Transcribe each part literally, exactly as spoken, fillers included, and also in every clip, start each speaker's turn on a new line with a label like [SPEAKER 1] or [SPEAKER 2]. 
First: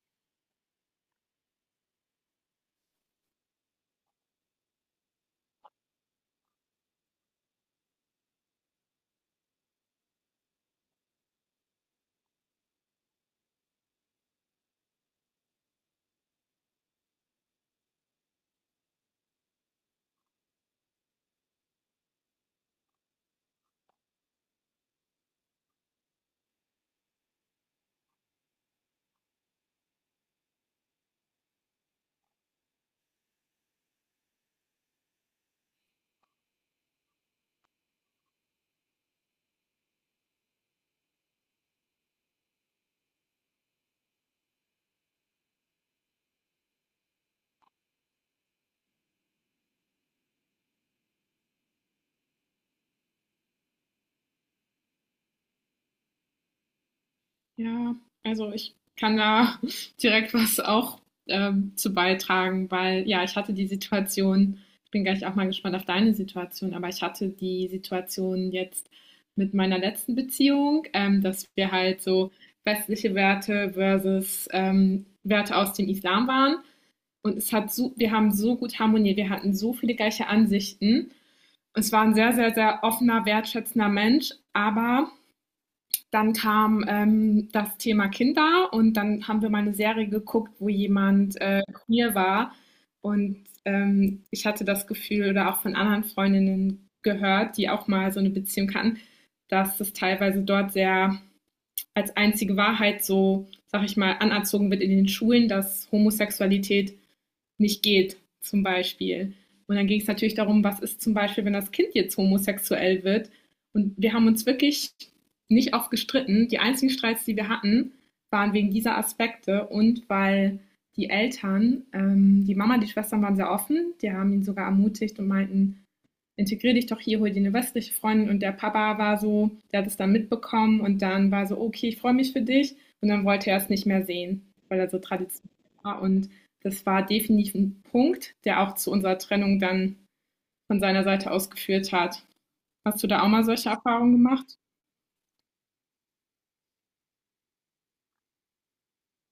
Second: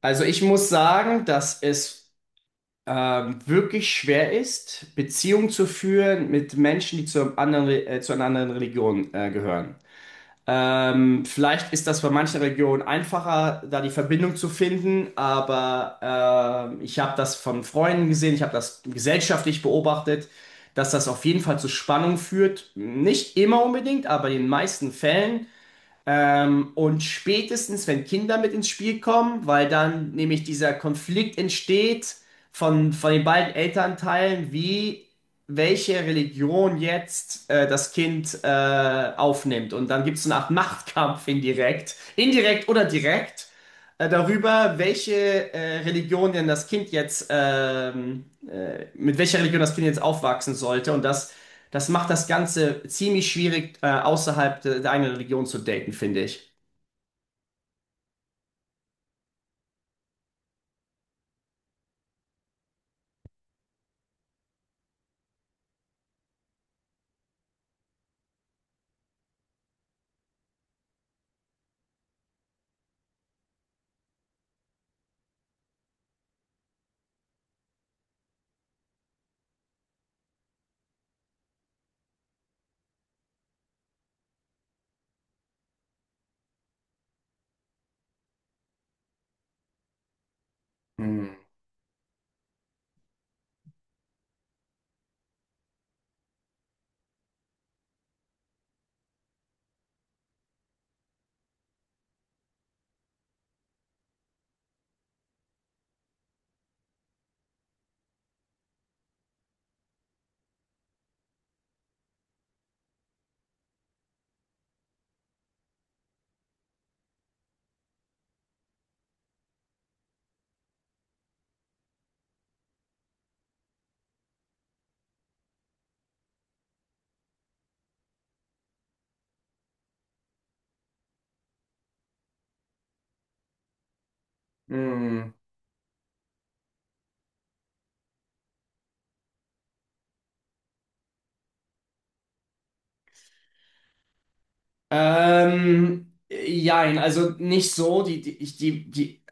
[SPEAKER 1] Also ich muss sagen, dass es ähm, wirklich schwer ist, Beziehungen zu führen mit Menschen, die zu, einem anderen, Re- äh, zu einer anderen Religion äh, gehören. Ähm, vielleicht ist das bei manchen Regionen einfacher, da die Verbindung zu finden, aber ähm, ich habe das von Freunden gesehen, ich habe das gesellschaftlich beobachtet, dass das auf jeden Fall zu Spannung führt. Nicht immer unbedingt, aber in den meisten Fällen. Ähm, und spätestens, wenn Kinder mit ins Spiel kommen, weil dann nämlich dieser Konflikt entsteht von, von den beiden Elternteilen, wie welche Religion jetzt äh, das Kind äh, aufnimmt. Und dann gibt es so eine Art Machtkampf indirekt, indirekt oder direkt, äh, darüber, welche äh, Religion denn das Kind jetzt, ähm, äh, mit welcher Religion das Kind jetzt aufwachsen sollte. Und das das macht das Ganze ziemlich schwierig, äh, außerhalb de- der eigenen Religion zu daten, finde ich.
[SPEAKER 2] Ja, also ich kann da direkt was auch ähm, zu beitragen, weil ja, ich hatte die Situation, ich bin gleich auch mal gespannt auf deine Situation, aber ich hatte die Situation jetzt mit meiner letzten Beziehung, ähm, dass wir halt so westliche Werte versus ähm, Werte aus dem Islam waren. Und es hat so, wir haben so gut harmoniert, wir hatten so viele gleiche Ansichten. Es war ein sehr, sehr, sehr offener, wertschätzender Mensch, aber dann kam ähm, das Thema Kinder und dann haben wir mal eine Serie geguckt, wo
[SPEAKER 1] Hm.
[SPEAKER 2] jemand äh, queer war. Und ähm, ich hatte das Gefühl oder auch von anderen Freundinnen gehört, die auch mal so eine Beziehung hatten, dass das teilweise dort sehr als einzige Wahrheit, so sag ich mal, anerzogen wird in den Schulen, dass Homosexualität nicht geht, zum Beispiel. Und dann ging es natürlich darum, was ist zum Beispiel, wenn das Kind jetzt homosexuell wird. Und wir haben uns wirklich nicht oft gestritten. Die einzigen Streits, die wir hatten, waren wegen dieser Aspekte und weil die Eltern, ähm, die Mama, die Schwestern waren sehr offen. Die haben ihn sogar ermutigt und meinten, integrier dich doch hier, hol dir eine westliche Freundin. Und der Papa war so, der hat es dann mitbekommen und dann war so, okay, ich freue mich für dich. Und dann wollte er es nicht mehr sehen, weil er so
[SPEAKER 1] Hm.
[SPEAKER 2] traditionell war. Und das war definitiv ein Punkt, der auch zu unserer Trennung dann von seiner Seite aus geführt hat. Hast du da auch mal solche Erfahrungen gemacht?
[SPEAKER 1] Ähm, jein, also nicht so. Die, die, ich- die, die,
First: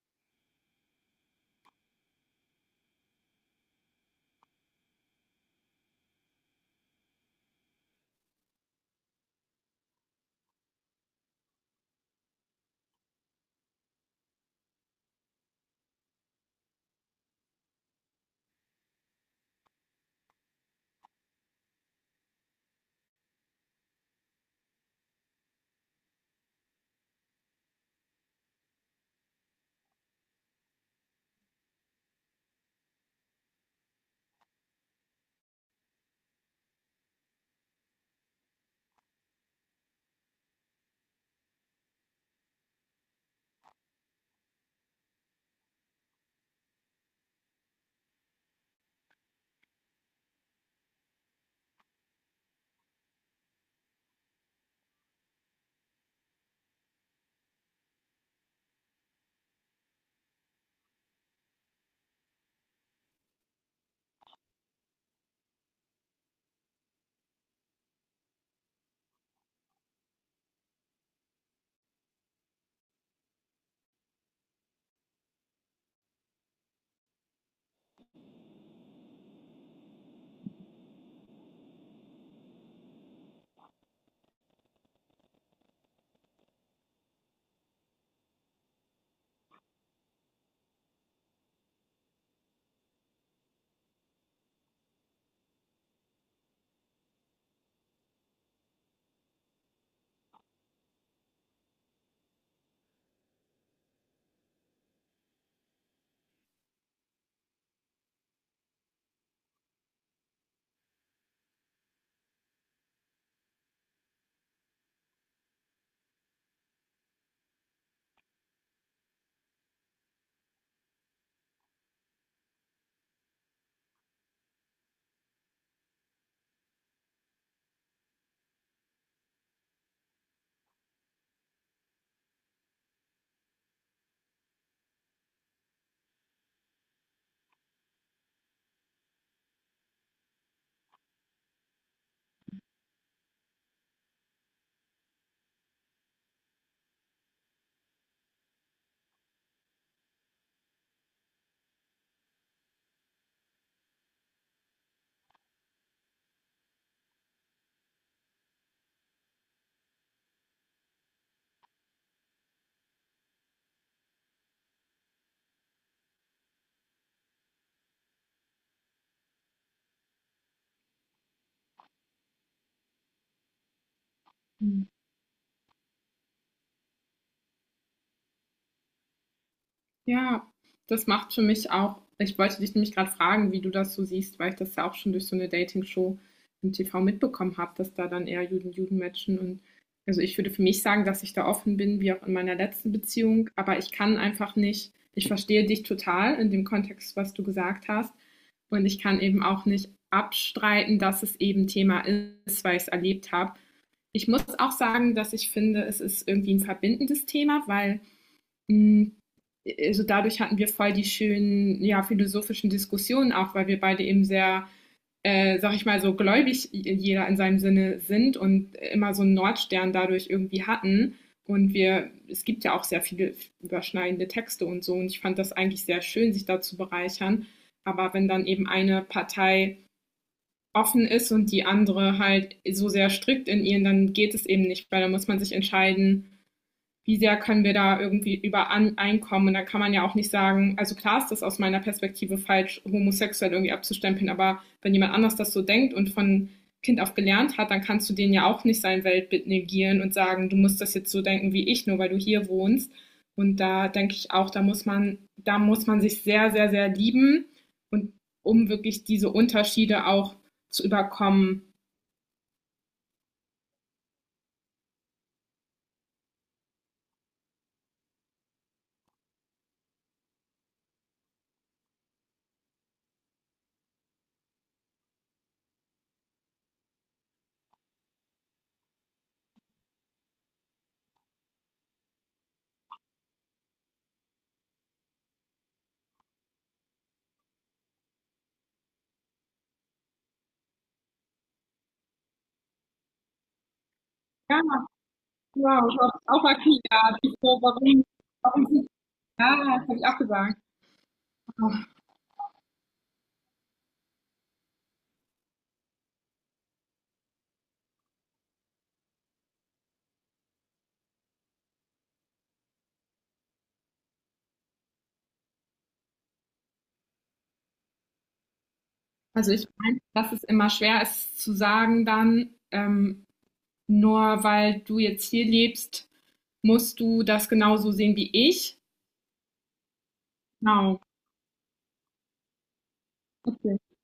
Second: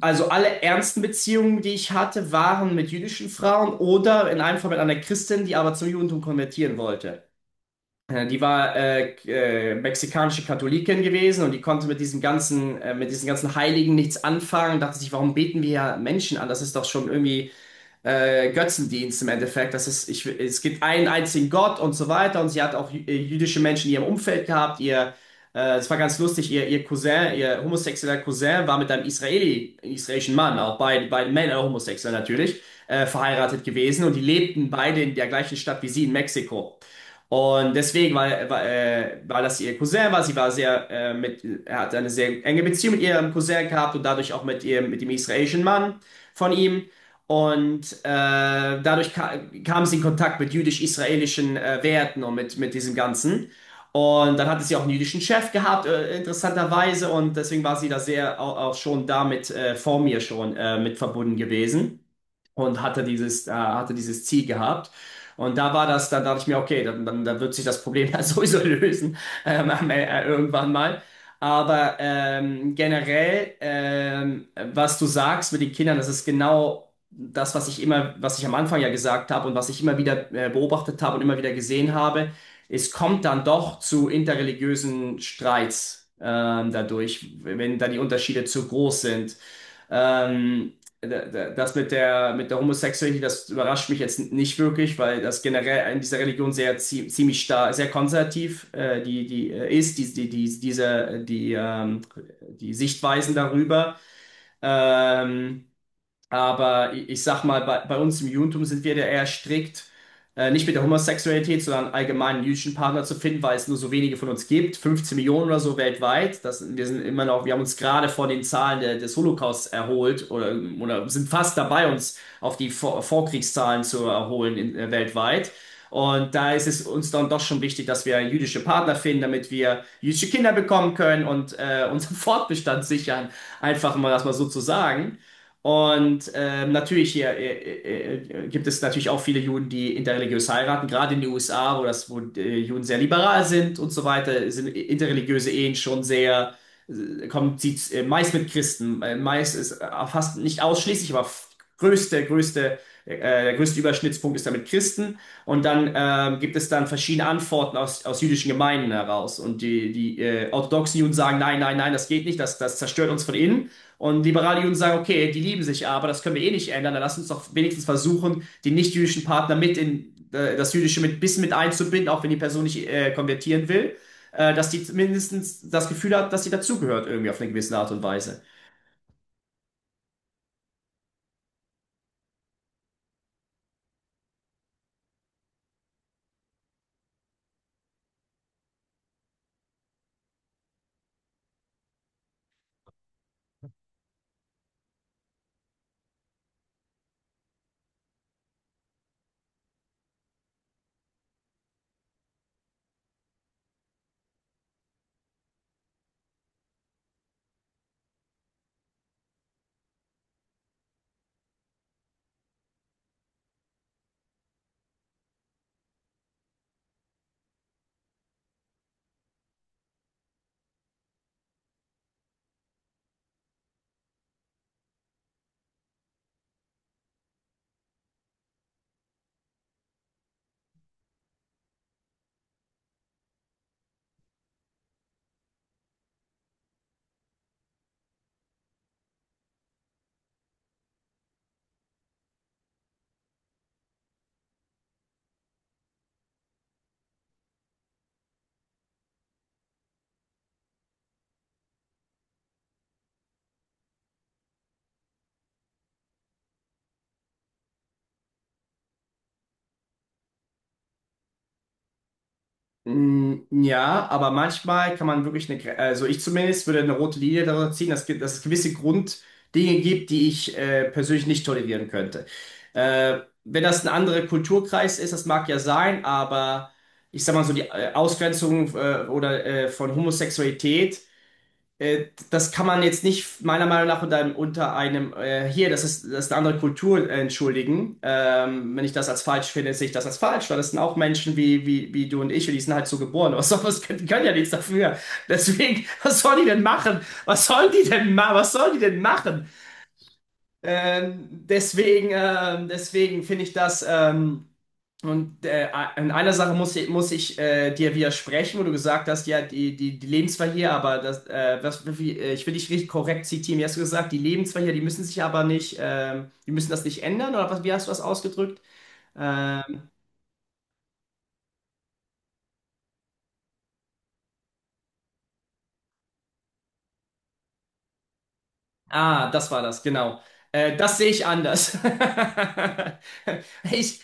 [SPEAKER 1] also alle ernsten Beziehungen, die ich hatte, waren mit jüdischen Frauen oder in einem Fall mit einer Christin, die aber zum Judentum konvertieren wollte. Äh, Die war äh, äh, mexikanische Katholikin gewesen und die konnte mit diesem ganzen, äh, mit diesen ganzen Heiligen nichts anfangen. Dachte sich, warum beten wir ja Menschen an? Das ist doch schon irgendwie äh, Götzendienst im Endeffekt. Das ist, ich, es gibt einen einzigen Gott und so weiter. Und sie hat auch jü- äh, jüdische Menschen in ihrem Umfeld gehabt. Ihr, äh, es war ganz lustig, ihr, ihr Cousin, ihr homosexueller Cousin war mit einem Israeli, israelischen Mann, auch beide, beide Männer homosexuell natürlich, äh, verheiratet gewesen. Und die lebten beide in der gleichen Stadt wie sie in Mexiko. Und deswegen, weil, weil, äh, weil das ihr Cousin war, sie war sehr, äh, mit, er hat eine sehr enge Beziehung mit ihrem Cousin gehabt und dadurch auch mit ihrem, mit dem israelischen Mann von ihm. Und äh, dadurch ka kam sie in Kontakt mit jüdisch-israelischen äh, Werten und mit, mit diesem Ganzen. Und dann hatte sie auch einen jüdischen Chef gehabt, äh, interessanterweise. Und deswegen war sie da sehr auch, auch schon damit äh, vor mir schon äh, mit verbunden gewesen und hatte dieses, äh, hatte dieses Ziel gehabt. Und da war das, dann dachte ich mir, okay, dann, dann, dann wird sich das Problem ja sowieso lösen, ähm, am- äh, irgendwann mal. Aber ähm, generell, ähm, was du sagst mit den Kindern, das ist genau das, was ich immer, was ich am Anfang ja gesagt habe und was ich immer wieder äh, beobachtet habe und immer wieder gesehen habe. Es kommt dann doch zu interreligiösen Streits ähm, dadurch, wenn da die Unterschiede zu groß sind. Ähm, das mit der, mit der Homosexualität, das überrascht mich jetzt nicht wirklich, weil das generell in dieser Religion sehr zie- ziemlich stark, sehr konservativ äh, die, die äh, ist, die, die, die, diese, die, ähm, die Sichtweisen darüber. Ähm, aber ich, ich sag mal, bei, bei uns im Judentum sind wir da eher strikt, äh, nicht mit der Homosexualität, sondern allgemein einen jüdischen Partner zu finden, weil es nur so wenige von uns gibt, fünfzehn Millionen oder so weltweit. Das, wir sind immer noch, wir haben uns gerade von den Zahlen der, des Holocausts erholt oder, oder sind fast dabei, uns auf die Vor Vorkriegszahlen zu erholen in, äh, weltweit. Und da ist es uns dann doch schon wichtig, dass wir jüdische Partner finden, damit wir jüdische Kinder bekommen können und äh, unseren Fortbestand sichern. Einfach mal das mal so zu sagen. Und ähm, natürlich hier äh, äh, äh, gibt es natürlich auch viele Juden, die interreligiös heiraten, gerade in den U S A, wo das, wo äh, Juden sehr liberal sind und so weiter, sind interreligiöse Ehen schon sehr, äh, kommt sieht äh, meist mit Christen, äh, meist ist äh, fast nicht ausschließlich, aber f- größte, größte, äh, der größte Überschnittspunkt ist damit Christen. Und dann ähm, gibt es dann verschiedene Antworten aus, aus jüdischen Gemeinden heraus. Und die, die äh, orthodoxen Juden sagen, nein, nein, nein, das geht nicht, das, das zerstört uns von innen. Und liberale Juden sagen, okay, die lieben sich aber, das können wir eh nicht ändern, dann lass uns doch wenigstens versuchen, den nicht-jüdischen Partner mit in äh, das Jüdische mit bis mit einzubinden, auch wenn die Person nicht äh, konvertieren will, äh, dass die
[SPEAKER 2] Mhm.
[SPEAKER 1] mindestens das Gefühl hat, dass sie dazugehört irgendwie auf eine gewisse Art und Weise.
[SPEAKER 2] Ja, das macht für mich auch, ich wollte dich nämlich gerade fragen, wie du das so siehst, weil ich das ja auch schon durch so eine Dating-Show im T V mitbekommen habe, dass da dann eher Juden Juden matchen. Und also, ich würde für mich sagen, dass ich da offen bin, wie auch in meiner letzten Beziehung, aber ich kann einfach nicht, ich verstehe dich total in dem Kontext, was du gesagt hast, und ich kann eben auch nicht abstreiten, dass es eben Thema ist, weil ich's erlebt habe. Ich muss auch sagen, dass ich finde, es ist irgendwie ein verbindendes Thema, weil hm, also dadurch hatten wir voll die schönen, ja, philosophischen Diskussionen auch, weil wir beide eben sehr, äh, sag ich mal, so gläubig jeder in seinem Sinne sind und immer so einen Nordstern dadurch irgendwie hatten. Und wir, es gibt ja auch sehr viele überschneidende Texte und so. Und ich fand das eigentlich sehr schön, sich da zu bereichern. Aber wenn dann eben eine Partei offen ist und die andere halt so sehr strikt in ihren, dann geht es eben nicht, weil da muss man sich entscheiden, wie sehr können wir da irgendwie übereinkommen? Und da kann man ja auch nicht sagen, also klar ist das aus meiner Perspektive falsch, homosexuell irgendwie abzustempeln, aber wenn jemand anders das so denkt und von Kind auf gelernt hat, dann kannst du denen ja auch nicht sein Weltbild negieren und sagen, du musst das jetzt so denken wie ich, nur weil du hier wohnst. Und da denke ich auch, da muss man, da muss man sich sehr, sehr, sehr lieben und um wirklich diese Unterschiede auch zu überkommen.
[SPEAKER 1] Mm. Ja, aber manchmal kann man wirklich eine, Gre- also ich zumindest würde eine rote Linie darüber ziehen, dass, ge- dass es gewisse Grunddinge gibt, die ich äh, persönlich nicht tolerieren könnte. Äh, wenn das ein anderer Kulturkreis ist, das mag ja sein, aber ich sag mal so die äh, Ausgrenzung äh, oder äh, von Homosexualität äh, das kann man jetzt nicht meiner Meinung nach unter einem, unter einem äh, hier, das ist, das ist eine andere Kultur, äh, entschuldigen. Ähm, wenn ich das als falsch finde, sehe ich das als falsch, weil das sind auch Menschen wie, wie, wie du und ich und die sind halt so geboren. Was soll, was können, die können ja nichts
[SPEAKER 2] Ja,
[SPEAKER 1] dafür. Deswegen,
[SPEAKER 2] wow, du
[SPEAKER 1] was
[SPEAKER 2] hast
[SPEAKER 1] sollen
[SPEAKER 2] auch
[SPEAKER 1] die denn
[SPEAKER 2] erklärt,
[SPEAKER 1] machen? Was
[SPEAKER 2] warum,
[SPEAKER 1] sollen die denn ma was sollen die
[SPEAKER 2] warum.
[SPEAKER 1] denn machen?
[SPEAKER 2] Ja, das habe ich auch gesagt.
[SPEAKER 1] Ähm, deswegen, ähm, deswegen finde ich das. Ähm, und äh, in einer Sache muss ich, muss ich äh, dir widersprechen, wo du gesagt hast, ja, die, die, die leben hier, aber das, äh, was, wie, äh, ich will dich richtig korrekt zitieren. Wie hast du gesagt, die leben hier, die müssen sich aber nicht, ähm, die müssen das nicht ändern, oder was, wie hast du das ausgedrückt?
[SPEAKER 2] Also
[SPEAKER 1] Äh,
[SPEAKER 2] ich meine, dass es immer schwer ist zu sagen dann, ähm, nur weil du jetzt hier lebst, musst du das genauso sehen wie ich.
[SPEAKER 1] Ah, das war das, genau. Äh, das
[SPEAKER 2] Genau.
[SPEAKER 1] sehe ich anders.
[SPEAKER 2] Okay.
[SPEAKER 1] Ich,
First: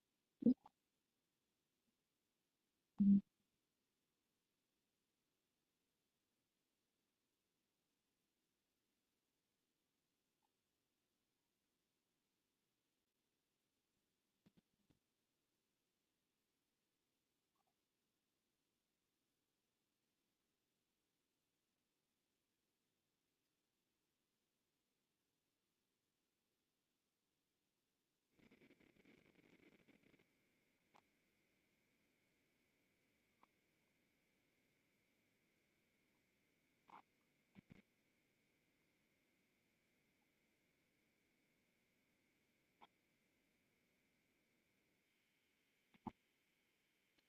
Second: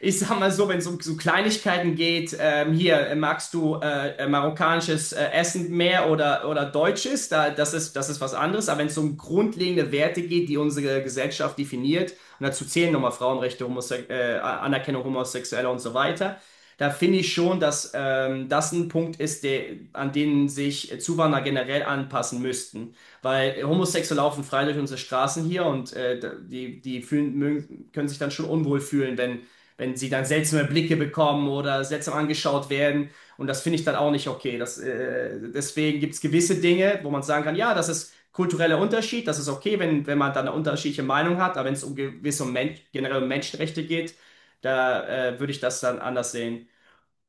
[SPEAKER 1] ich sag mal so, wenn es um so Kleinigkeiten geht, ähm, hier, äh, magst du äh, äh, marokkanisches äh, Essen mehr oder, oder deutsches? Da, das ist, das ist was anderes. Aber wenn es um grundlegende Werte geht, die unsere Gesellschaft definiert, und dazu zählen nochmal Frauenrechte, Homose äh, Anerkennung Homosexueller und so weiter, da finde ich schon, dass ähm, das ein Punkt ist, der, an den sich Zuwanderer generell anpassen müssten. Weil Homosexuelle laufen frei durch unsere Straßen hier und äh, die, die fühlen, mögen, können sich dann schon unwohl fühlen, wenn, wenn sie dann seltsame Blicke bekommen oder seltsam angeschaut werden. Und das finde ich dann auch nicht okay. Das, äh, deswegen gibt es gewisse Dinge, wo man sagen kann, ja, das ist kultureller Unterschied, das ist okay, wenn, wenn man dann eine unterschiedliche Meinung hat, aber wenn es um gewisse Men generell um Menschenrechte geht, da äh, würde ich das dann anders sehen.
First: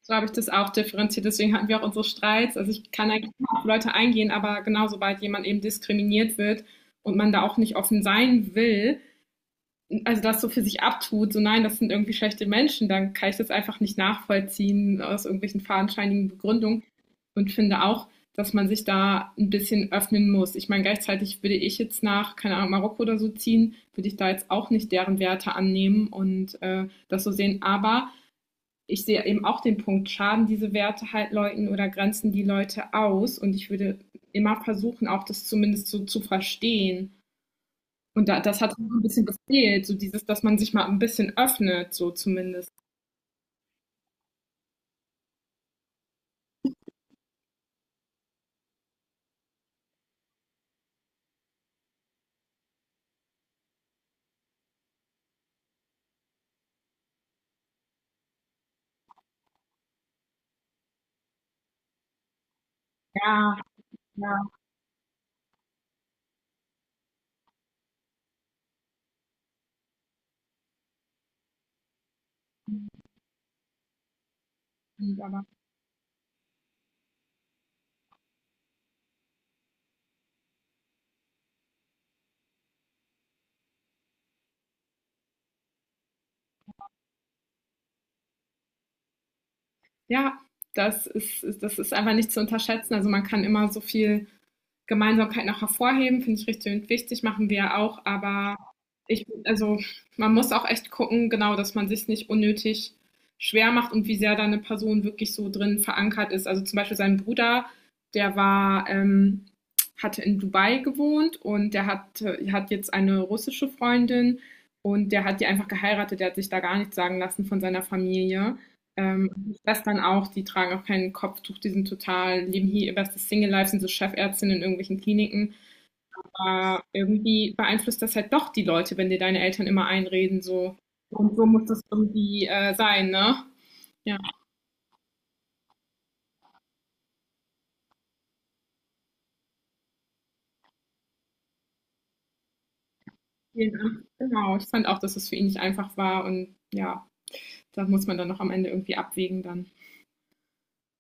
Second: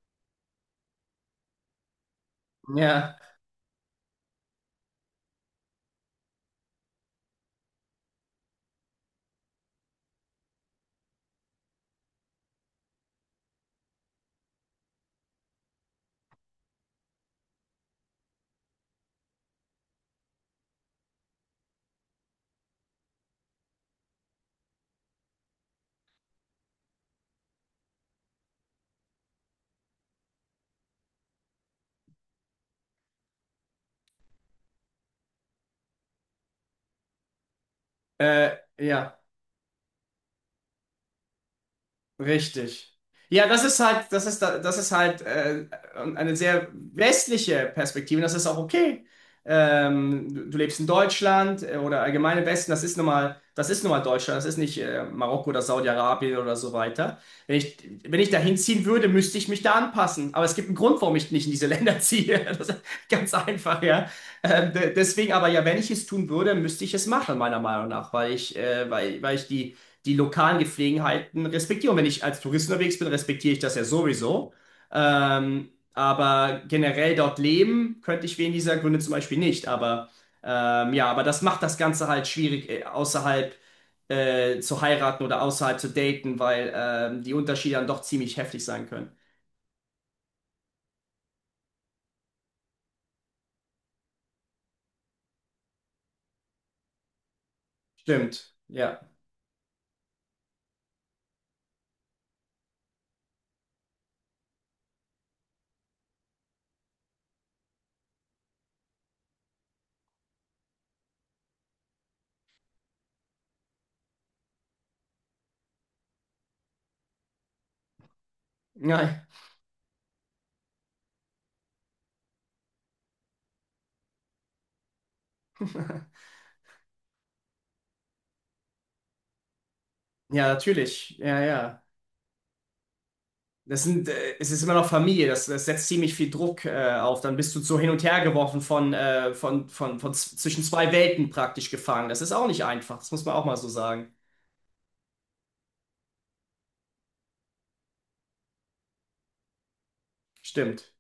[SPEAKER 2] So habe ich das auch differenziert. Deswegen hatten wir auch unsere Streits. Also ich kann
[SPEAKER 1] Ja,
[SPEAKER 2] eigentlich immer auf Leute eingehen, aber genau sobald jemand eben diskriminiert wird und man da auch nicht offen sein will, also das so für sich abtut, so nein, das sind irgendwie schlechte Menschen, dann kann ich das einfach nicht nachvollziehen aus irgendwelchen fadenscheinigen Begründungen und finde auch, dass man sich da ein bisschen öffnen muss. Ich meine, gleichzeitig würde ich jetzt nach, keine Ahnung, Marokko oder so ziehen, würde ich da jetzt auch nicht deren Werte annehmen und äh, das so sehen. Aber ich sehe eben auch den Punkt, schaden diese Werte halt Leuten oder grenzen die Leute aus? Und ich würde immer versuchen, auch das zumindest so zu verstehen und da,
[SPEAKER 1] äh,
[SPEAKER 2] das hat so ein
[SPEAKER 1] ja.
[SPEAKER 2] bisschen gefehlt, so dieses, dass man sich mal ein bisschen öffnet, so zumindest.
[SPEAKER 1] Richtig. Ja, das ist halt, das ist, da- das ist halt äh, eine sehr westliche Perspektive. Das ist auch okay. Ähm, du, du lebst in Deutschland äh, oder allgemein im Westen. Das ist nun mal, das ist nun mal Deutschland. Das ist nicht äh, Marokko oder Saudi-Arabien oder so weiter. Wenn ich, wenn ich dahin ziehen würde, müsste ich mich da anpassen. Aber es gibt einen Grund, warum ich nicht in diese Länder ziehe. Das ist ganz
[SPEAKER 2] Ja,
[SPEAKER 1] einfach, ja.
[SPEAKER 2] ja,
[SPEAKER 1] Ähm, de- deswegen aber ja, wenn ich es tun würde, müsste ich es machen, meiner Meinung nach, weil ich, äh, weil, weil ich die die lokalen Gepflogenheiten respektiere. Und wenn ich als Tourist unterwegs bin, respektiere ich das ja sowieso.
[SPEAKER 2] aber
[SPEAKER 1] Ähm, aber generell dort leben könnte ich wegen dieser Gründe zum Beispiel nicht. Aber ähm, ja, aber das macht das Ganze halt schwierig, äh, außerhalb äh, zu heiraten oder außerhalb zu daten, weil ähm, die Unterschiede dann doch ziemlich heftig sein können.
[SPEAKER 2] ja, das ist, ist- das ist einfach nicht zu unterschätzen. Also man kann immer so viel Gemeinsamkeit noch hervorheben, finde ich richtig und wichtig, machen wir ja auch,
[SPEAKER 1] Stimmt,
[SPEAKER 2] aber
[SPEAKER 1] ja.
[SPEAKER 2] ich, also man muss auch echt gucken, genau, dass man sich nicht unnötig schwer macht und wie sehr da eine Person wirklich so drin verankert ist. Also zum Beispiel sein Bruder, der war, ähm, hatte in Dubai gewohnt und der hat, hat jetzt eine russische Freundin und der hat die einfach geheiratet, der hat sich da gar nichts sagen lassen von seiner Familie.
[SPEAKER 1] Ja,
[SPEAKER 2] Ähm, das dann auch, die tragen auch kein Kopftuch, die sind total, leben hier ihr bestes Single-Life, sind so Chefärztinnen in irgendwelchen Kliniken. Aber irgendwie beeinflusst das halt doch die Leute, wenn dir deine Eltern immer einreden,
[SPEAKER 1] ja,
[SPEAKER 2] so.
[SPEAKER 1] natürlich.
[SPEAKER 2] Und
[SPEAKER 1] Ja,
[SPEAKER 2] so muss das
[SPEAKER 1] ja.
[SPEAKER 2] irgendwie äh, sein, ne?
[SPEAKER 1] Das sind,
[SPEAKER 2] Ja,
[SPEAKER 1] äh, es ist immer noch Familie, das, das setzt ziemlich viel Druck äh, auf. Dann bist du so hin und her geworfen von, äh, von, von, von z- zwischen zwei Welten praktisch gefangen. Das ist auch nicht einfach, das muss man auch mal so
[SPEAKER 2] ja,
[SPEAKER 1] sagen.
[SPEAKER 2] genau. Ich fand auch, dass es für ihn nicht einfach war und ja, da muss man dann noch am Ende irgendwie abwägen dann.
[SPEAKER 1] Stimmt.